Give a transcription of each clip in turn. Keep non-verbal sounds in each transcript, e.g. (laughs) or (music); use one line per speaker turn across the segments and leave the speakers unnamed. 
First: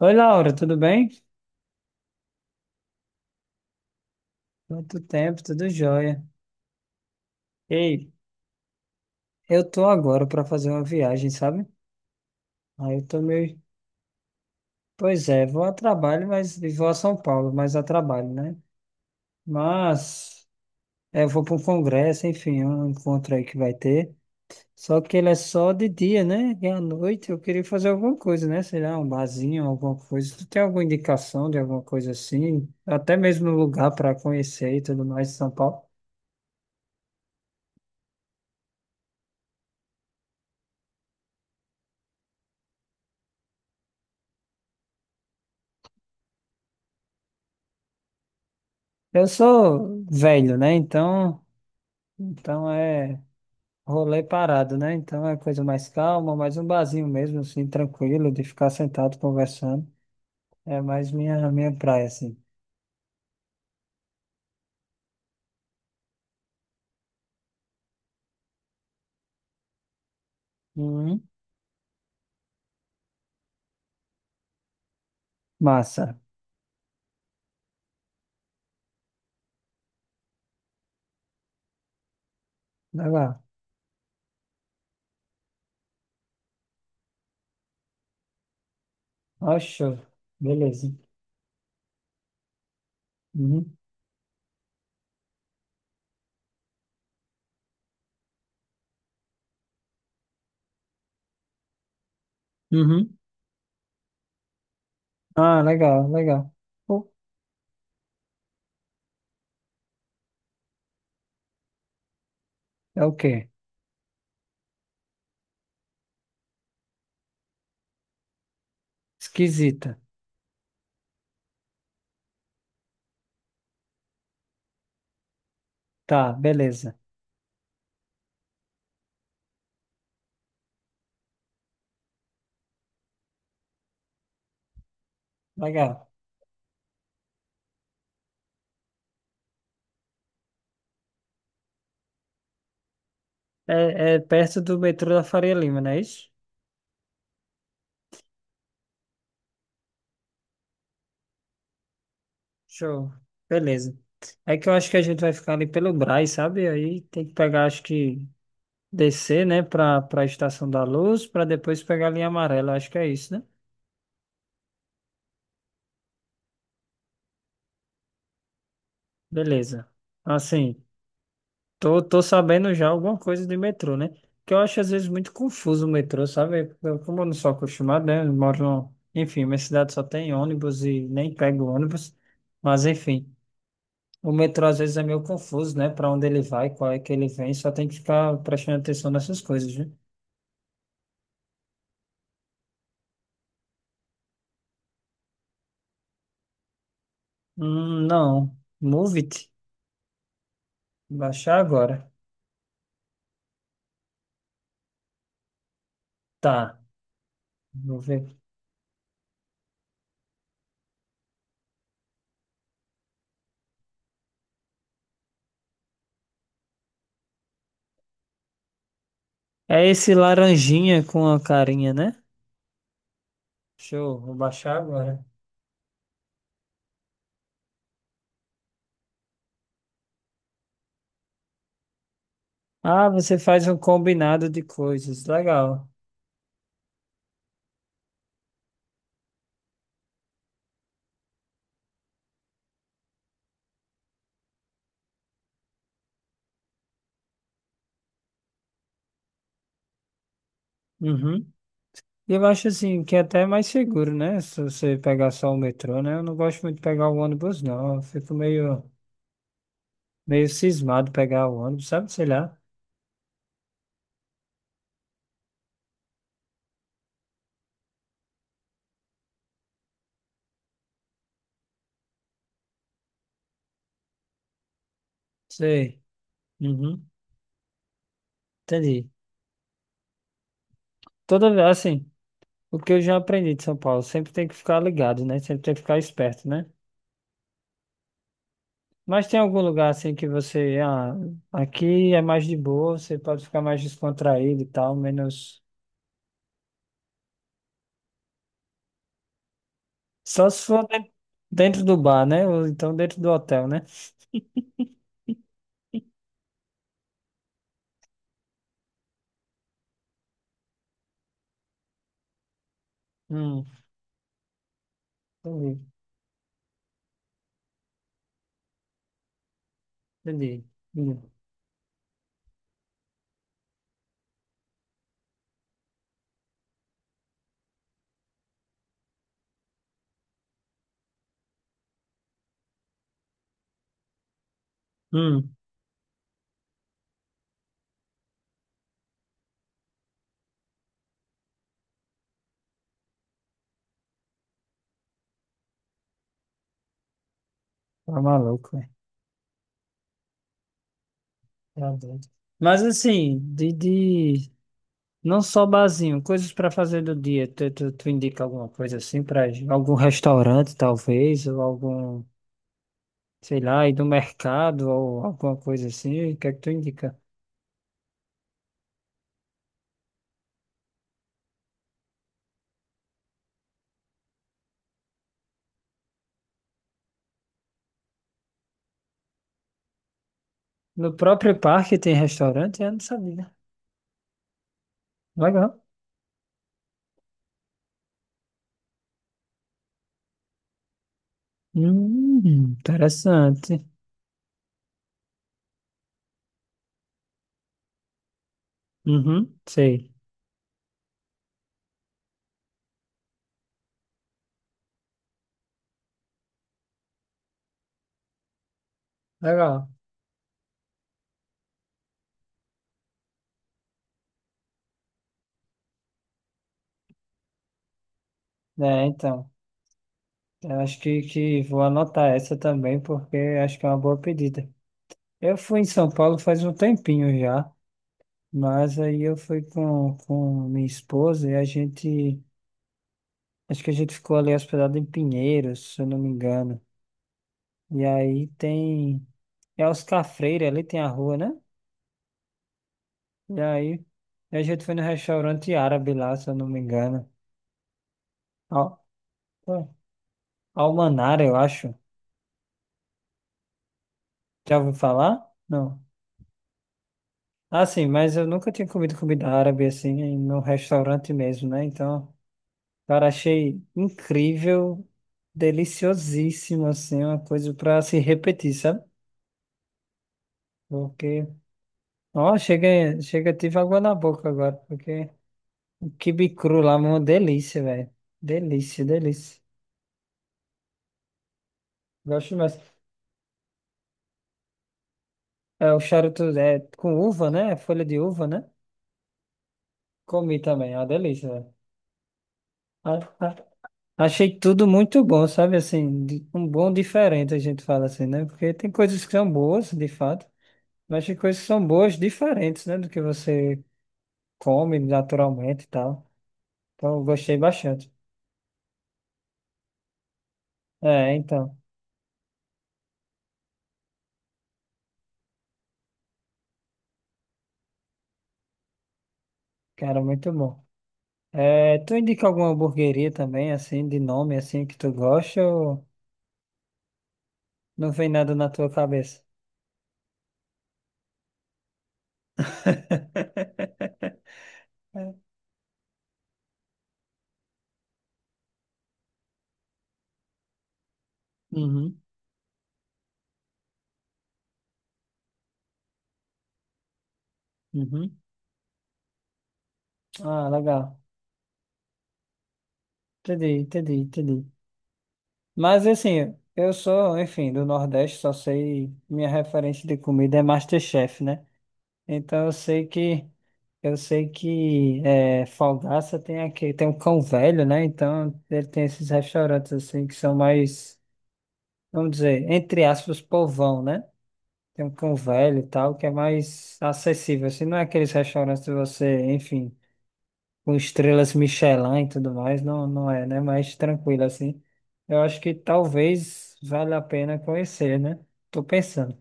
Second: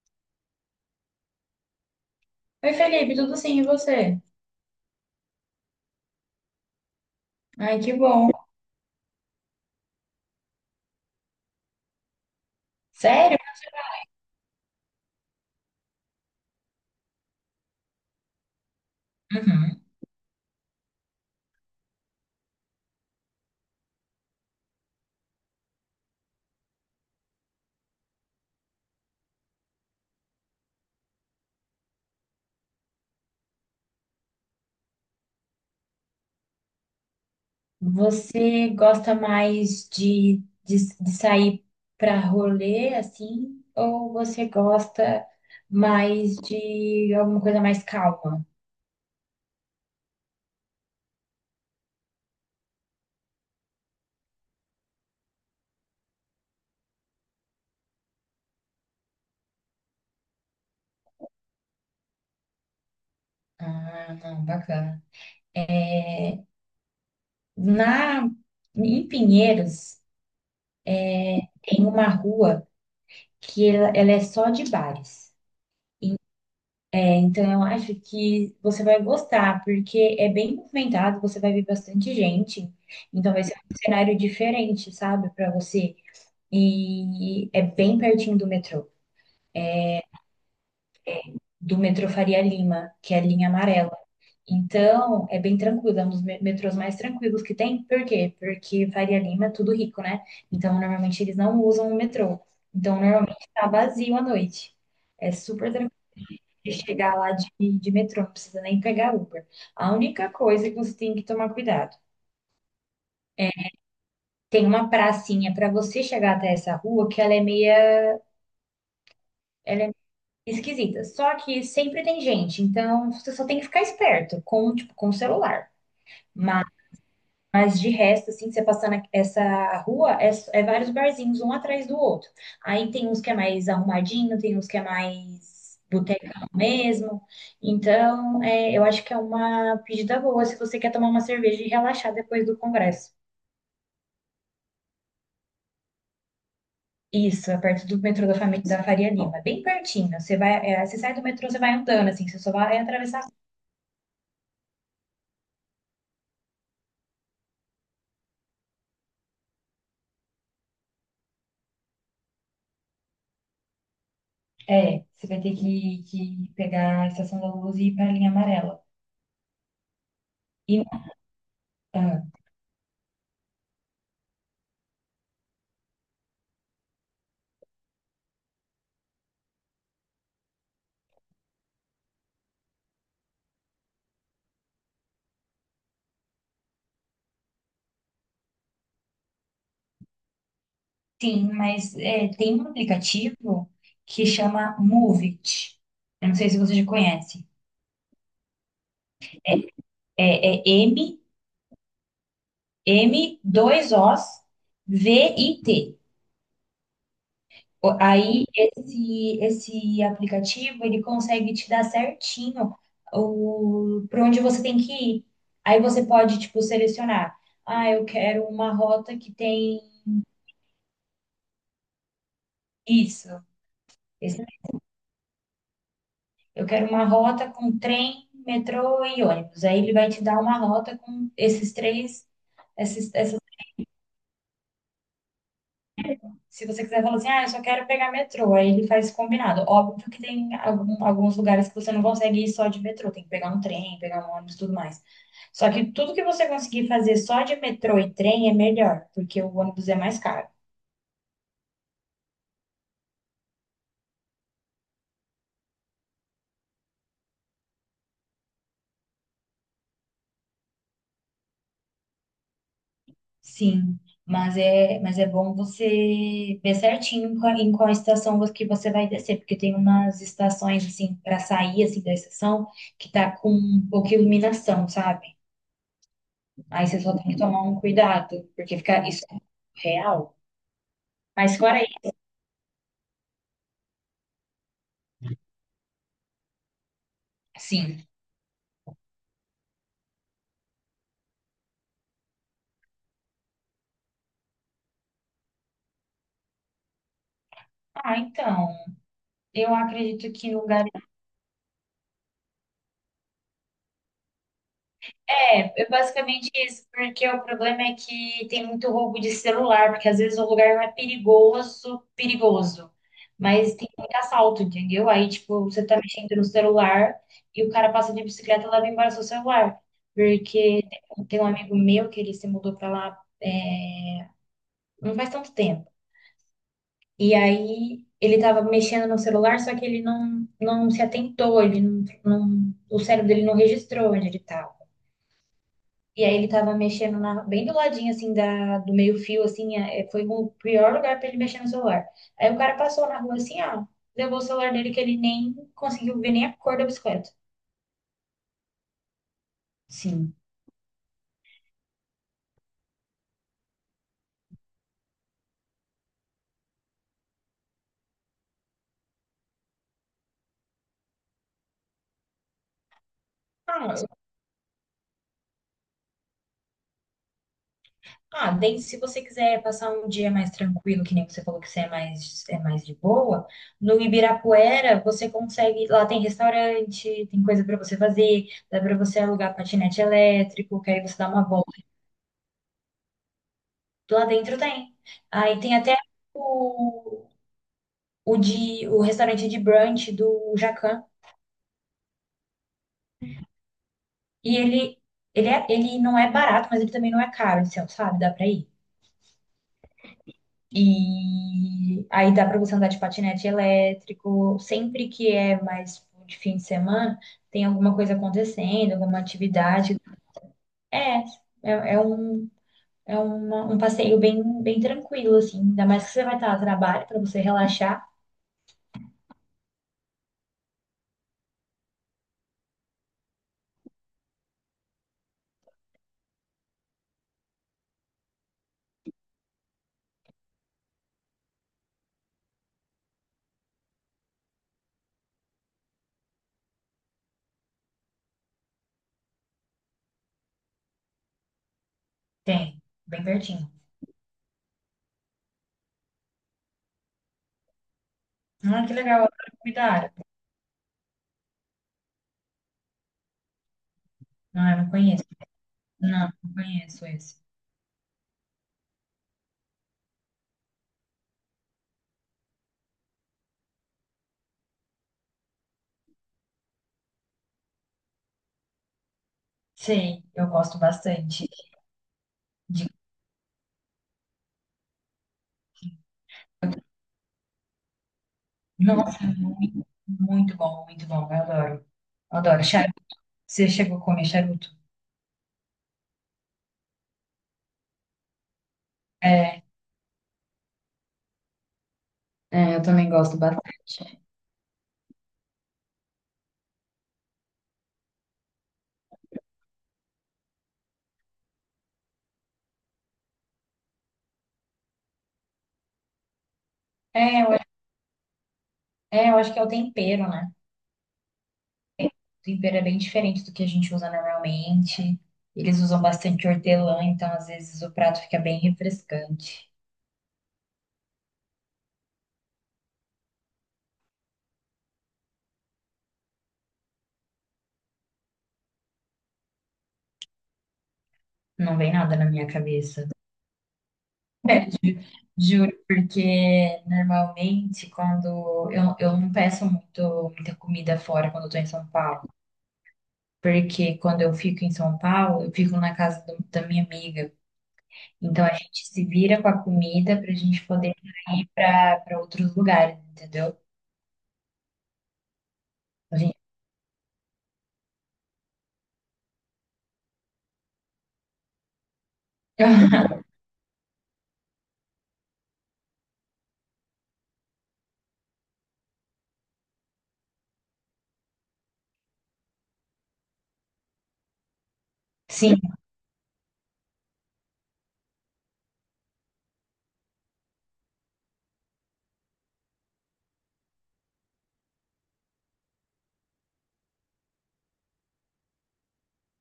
Oi, Laura, tudo bem?
Oi, Felipe, tudo sim, e você?
Quanto tempo, tudo jóia.
Ai, que
Ei,
bom.
eu tô agora para fazer uma viagem, sabe? Aí eu tô
Sério?
meio. Pois é, vou a trabalho, mas e vou a São Paulo, mas a trabalho, né?
Uhum.
Mas é, eu vou para um congresso, enfim, um encontro aí que vai ter. Só que ele é só de dia, né? E à noite eu queria fazer alguma coisa, né? Sei lá, um barzinho, alguma coisa. Tu tem alguma indicação de alguma coisa assim? Até mesmo um lugar para conhecer e tudo mais em São Paulo.
Você gosta mais de sair pra rolê, assim, ou você gosta mais de alguma coisa mais calma?
Eu sou velho, né? Então. Então é rolê parado, né? Então é coisa mais calma, mais um barzinho mesmo, assim, tranquilo, de ficar sentado conversando. É mais minha praia, assim.
Ah, não, bacana. Na, Em Pinheiros,
Uhum.
tem uma rua que ela é só de bares.
Massa.
É, então, eu acho que você vai gostar, porque é bem movimentado, você vai ver bastante gente. Então,
Legal.
vai ser um cenário diferente, sabe, para você. E é bem pertinho do metrô,
Ó, show. Beleza.
do metrô Faria Lima, que é a linha
Uhum.
amarela. Então, é bem tranquilo, é um dos metrôs mais tranquilos que tem. Por quê? Porque Faria Lima é tudo rico, né? Então, normalmente eles não usam o metrô. Então,
Uhum.
normalmente tá vazio à noite. É
Ah,
super
legal, legal.
de
Pô,
chegar lá de metrô, não precisa nem pegar Uber. A única coisa que você tem que tomar cuidado.
é o quê?
Tem uma pracinha para você chegar até essa rua que ela é meia
Esquisita.
esquisita. Só que sempre tem gente, então você só tem que ficar esperto com, tipo, com o celular.
Tá,
Mas
beleza.
Mas de resto, assim, você passando essa rua, é vários barzinhos, um atrás do outro. Aí tem uns que é mais arrumadinho, tem uns que é mais
Legal.
botecão mesmo. Então, é, eu acho que é uma pedida boa se você quer tomar uma cerveja e relaxar depois do congresso.
É, é perto do metrô da Faria Lima, não é isso?
Isso, é perto do metrô da Faria Lima, bem pertinho. Você vai, você sai do metrô, você vai andando, assim, você só vai
Show.
atravessar.
Beleza. É que eu acho que a gente vai ficar ali pelo Brás, sabe? Aí tem que pegar, acho que descer, né, para a Estação da Luz, para depois pegar a linha amarela. Acho que é isso, né?
É, você vai ter que pegar a Estação da Luz e ir para a linha amarela.
Beleza. Assim,
E,
tô,
ah,
tô sabendo já alguma coisa de metrô, né? Que eu acho às vezes muito confuso o metrô, sabe? Eu, como eu não sou acostumado, né? Eu moro no... Enfim, minha cidade só tem ônibus e nem pego ônibus. Mas enfim, o metrô às vezes é meio confuso, né? Para onde ele vai, qual é que ele vem, só tem que ficar prestando atenção nessas coisas, né?
sim, mas é, tem um aplicativo que chama Moovit. Eu não sei se você já conhece.
Não. Move it.
É M,
Baixar agora.
M2Os VIT.
Tá. Vou ver.
Aí esse aplicativo ele consegue te dar certinho o para onde você tem que ir. Aí você pode tipo selecionar, ah, eu quero uma rota que tem
É esse laranjinha com a carinha, né?
isso.
Show, vou baixar agora.
Eu quero uma rota com trem, metrô e ônibus. Aí ele vai te dar uma rota com esses três,
Ah,
esses,
você
essas,
faz um combinado de coisas, legal.
se você quiser falar assim, ah, eu só quero pegar metrô, aí ele faz combinado. Óbvio que tem alguns lugares que você não consegue ir só de metrô, tem que pegar um trem, pegar um ônibus, e tudo mais. Só que tudo que você conseguir fazer só de metrô e trem é melhor, porque o ônibus é mais caro.
Uhum. E eu acho assim que é até mais seguro, né? Se você pegar só o metrô, né? Eu não gosto muito de pegar o ônibus, não. Eu fico meio, meio cismado pegar o ônibus, sabe? Sei lá.
Sim, mas é bom você ver certinho em qual estação que você vai descer, porque tem umas estações assim para sair assim da estação que tá com pouca iluminação, sabe?
Sei.
Aí você
Uhum.
só tem que tomar um cuidado, porque fica
Entendi.
isso é real.
Toda
Mas
vez,
fora aí,
assim, o que eu já aprendi de São Paulo, sempre tem que ficar ligado, né? Sempre tem que ficar esperto, né?
sim.
Mas tem algum lugar assim que você, ah, aqui é mais de boa, você pode ficar mais descontraído e tal, menos.
Ah, então, eu acredito
Só
que
se
no
for den- dentro do bar, né? Ou então dentro do hotel, né?
É basicamente isso, porque o problema é que tem muito roubo de celular, porque às vezes o lugar não é perigoso, perigoso,
Hum,
mas tem muito assalto, entendeu? Aí, tipo,
entendi,
você tá mexendo no celular e o cara passa de bicicleta e leva embora seu celular.
entendi,
Porque tem
entendi.
tem um amigo meu que ele se mudou pra lá, é, não faz tanto tempo. E aí ele tava mexendo no celular, só que ele não se atentou, ele não, não- o cérebro dele não registrou onde ele tava.
Hum,
E aí ele tava mexendo bem do ladinho, assim, do meio-fio, assim, foi o pior lugar pra ele mexer no celular. Aí o cara passou na rua, assim, ó, levou o celular dele que ele nem conseguiu ver nem a cor da bicicleta.
tá maluco, velho.
Sim.
Tá doido. Mas assim, de não só barzinho, coisas para fazer do dia. Tu indica alguma coisa assim para algum restaurante, talvez, ou algum, sei
Ah,
lá, ir do mercado ou alguma coisa assim. O que é que tu indica?
ah, daí se você quiser passar um dia mais tranquilo, que nem você falou que você é mais, de boa, no Ibirapuera você consegue, lá tem restaurante, tem coisa pra você fazer, dá pra você alugar patinete elétrico, que aí
No
você dá uma
próprio
volta.
parque tem restaurante? Eu não sabia.
Lá dentro tem. Aí tem
Legal.
até o o restaurante de brunch do Jacan.
Hum, Interessante.
E ele não é barato, mas ele também não é caro, assim, sabe? Dá pra ir.
Uhum, sei.
E aí dá pra você andar de patinete elétrico. Sempre que é mais de fim de semana, tem alguma coisa acontecendo, alguma
Legal.
atividade. É, é, é um. É um passeio bem, bem tranquilo, assim. Ainda mais que você vai estar a trabalho para você relaxar.
É, então. Eu acho que vou anotar essa também, porque acho que é uma boa pedida. Eu fui em São Paulo faz um tempinho já, mas aí eu fui com minha esposa e a gente. Acho que a gente ficou ali hospedado em Pinheiros, se eu não me engano. E aí tem. É Oscar Freire, ali tem a rua, né?
Tem, bem
E
pertinho.
aí, a gente foi no restaurante árabe lá, se eu não me engano.
Ah, que
Al,
legal, eu adoro comida
Pô,
árabe.
Almanar, eu acho.
Não, eu
Já
não
ouviu
conheço.
falar? Não.
Não, não conheço esse.
Ah, sim, mas eu nunca tinha comido comida árabe assim, no restaurante mesmo, né? Então, cara, achei incrível, deliciosíssimo, assim, uma coisa pra se repetir, sabe?
Sei, eu gosto
Porque,
bastante.
ó,
De...
chega, chega, tive água na boca agora, porque o quibe cru lá, é uma delícia, velho. Delícia,
Nossa,
delícia.
muito, muito bom, muito bom. Eu adoro. Eu
Gosto
adoro.
mais.
Charuto. Você chegou a comer charuto?
É o charuto é, com uva, né? Folha de uva, né?
É,
Comi também, é uma delícia, velho.
é, eu também
A-
gosto
a-
bastante.
Achei tudo muito bom, sabe? Assim, de um bom diferente, a gente fala assim, né? Porque tem coisas que são boas, de fato, mas tem coisas que são boas diferentes, né? Do que você come naturalmente e tal. Então, eu
é,
gostei
eu,
bastante.
eu acho que é o tempero, né?
É, então,
O tempero é bem diferente do que a gente usa normalmente. Eles usam bastante hortelã, então às vezes o prato fica bem refrescante.
cara, muito bom. É, tu indica alguma hamburgueria também, assim, de nome, assim, que tu gosta ou não vem nada na tua cabeça?
Não vem nada na minha cabeça.
(laughs)
Juro, porque normalmente quando eu não peço muito, muita comida fora quando eu tô em São
Uhum.
Paulo. Porque quando eu fico em São Paulo, eu fico na casa da minha amiga.
Uhum.
Então a gente se vira com a comida pra gente
Ah,
poder
legal.
ir pra para outros lugares, entendeu?
Entendi, entendi, entendi. Mas
A gente...
assim, eu sou, enfim, do Nordeste, só sei, minha referência de comida é MasterChef, né? Então
(laughs)
eu sei que é, Falgaça tem aqui, tem um cão velho, né? Então ele tem esses restaurantes assim que são mais, vamos dizer, entre aspas, povão, né? Tem um cão
Sim,
velho e tal, que é mais acessível, assim, não é aqueles restaurantes que você, enfim, com estrelas Michelin e tudo mais, não, não é, né? Mais tranquilo assim. Eu acho que talvez valha a pena conhecer, né? Tô pensando,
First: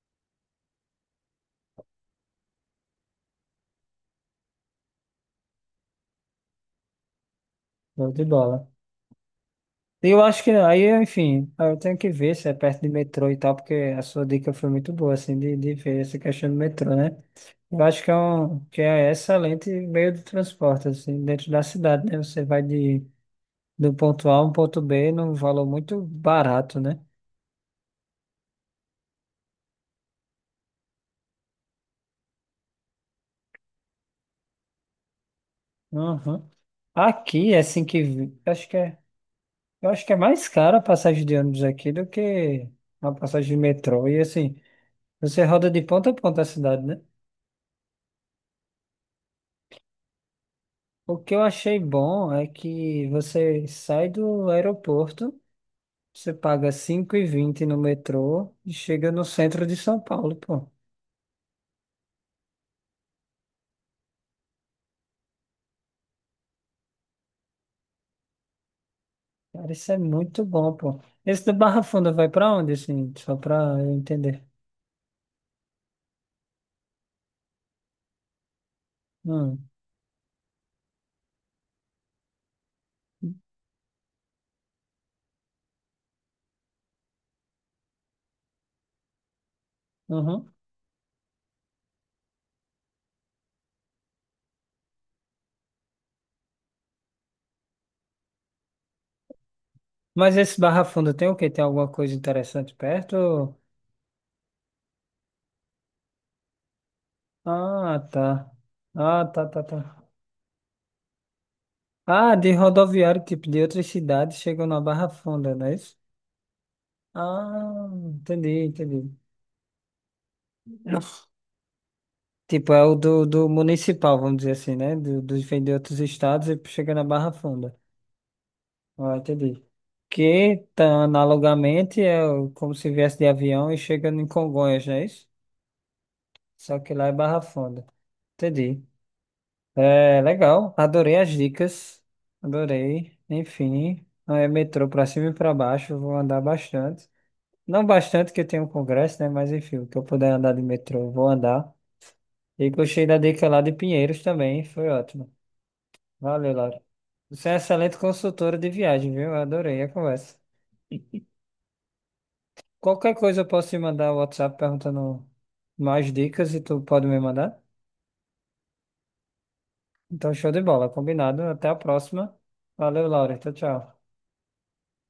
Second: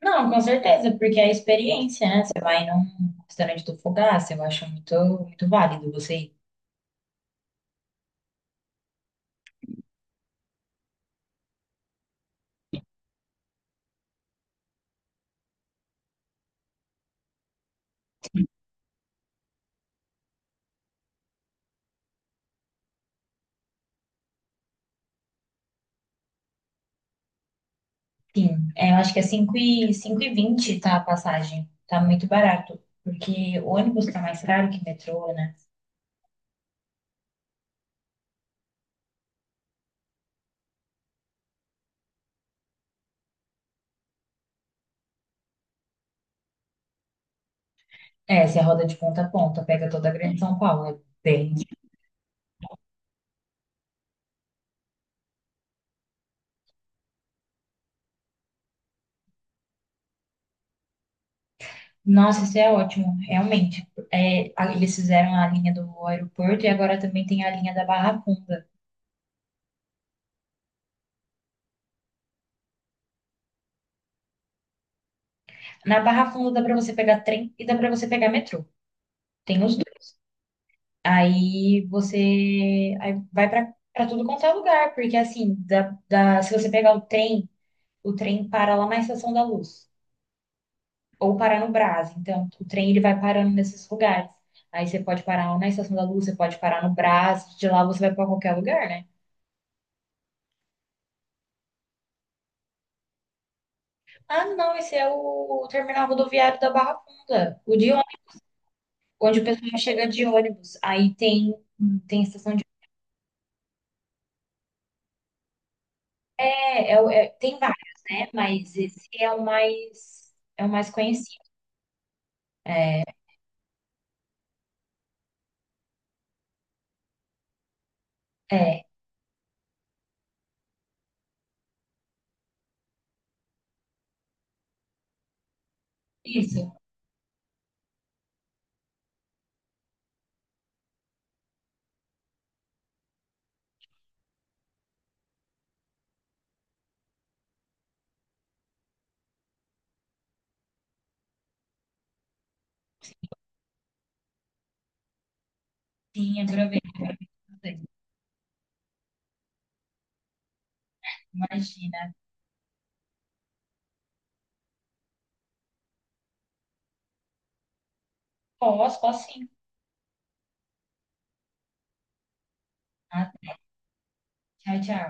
não, com certeza, porque é a experiência, né? Você vai num restaurante do Fogaça, eu acho muito, muito válido você ir.
show de bola. E eu acho que aí, enfim, eu tenho que ver se é perto de metrô e tal, porque a sua dica foi muito boa, assim, de ver essa questão do metrô, né? Eu acho que é um, que é excelente meio de transporte, assim, dentro da cidade, né? Você vai de, do ponto A a um ponto B num valor muito barato, né?
Sim, é, eu acho que é 5 e 20 tá a passagem. Tá muito barato, porque o ônibus tá mais caro que metrô, né?
Uhum. Aqui, assim que. Acho que é. Eu acho que é mais cara a passagem de ônibus aqui do que a passagem de metrô. E assim, você roda de ponta a ponta a cidade, né?
É, você roda de ponta a ponta, pega toda a Grande São Paulo, é
O que eu
bem.
achei bom é que você sai do aeroporto, você paga 5,20 no metrô e chega no centro de São Paulo, pô.
Nossa, isso é ótimo, realmente. É, eles fizeram a linha do aeroporto e agora também tem a linha da Barra Funda.
Cara, isso é muito bom, pô. Esse do Barra Funda vai pra onde, assim? Só pra eu entender.
Na Barra Funda dá para você pegar trem e dá para você pegar metrô. Tem
Hum.
os dois. Aí você aí vai para tudo quanto é lugar, porque assim, se você pegar o trem para lá na Estação da Luz
Uhum.
ou para no Brás. Então, o trem ele vai parando nesses lugares. Aí você pode parar na Estação da Luz, você pode parar no Brás, de lá você vai para qualquer lugar, né?
Mas esse Barra Funda tem o quê? Tem alguma coisa interessante perto?
Ah, não, esse é o terminal rodoviário da Barra Funda, o de
Ah,
ônibus,
tá. Ah,
onde o
tá, tá,
pessoal
tá.
chega de ônibus. Aí tem
Ah, de
estação de.
rodoviário, tipo, de outras cidades chegam na Barra Funda, não é isso?
Tem
Ah,
vários, né?
entendi,
Mas esse
entendi.
é o mais, conhecido.
Tipo, é o do, do municipal, vamos dizer assim, né? Do, dos vem de outros estados e chega na Barra Funda.
É,
Ah, entendi. Que, tá, analogamente, é o como se viesse de avião e chega em Congonhas, não é isso?
isso.
Só que lá é Barra Funda. Entendi. É, legal. Adorei as dicas. Adorei. Enfim, é metrô pra cima e pra baixo. Vou andar bastante. Não bastante que eu tenho um congresso, né? Mas enfim, o que eu puder andar de metrô, eu vou andar. E gostei da dica lá de Pinheiros também, foi ótimo.
Sim,
Valeu,
aproveita.
Laura. Você é
Aproveita.
excelente consultora de viagem, viu? Eu adorei a conversa.
Imagina.
Qualquer coisa eu posso te mandar o WhatsApp perguntando mais dicas e tu pode me mandar?
Posso, posso sim.
Então, show de bola, combinado. Até a próxima. Valeu,
Ah,
Laura. Tchau, tchau.
tchau, tchau.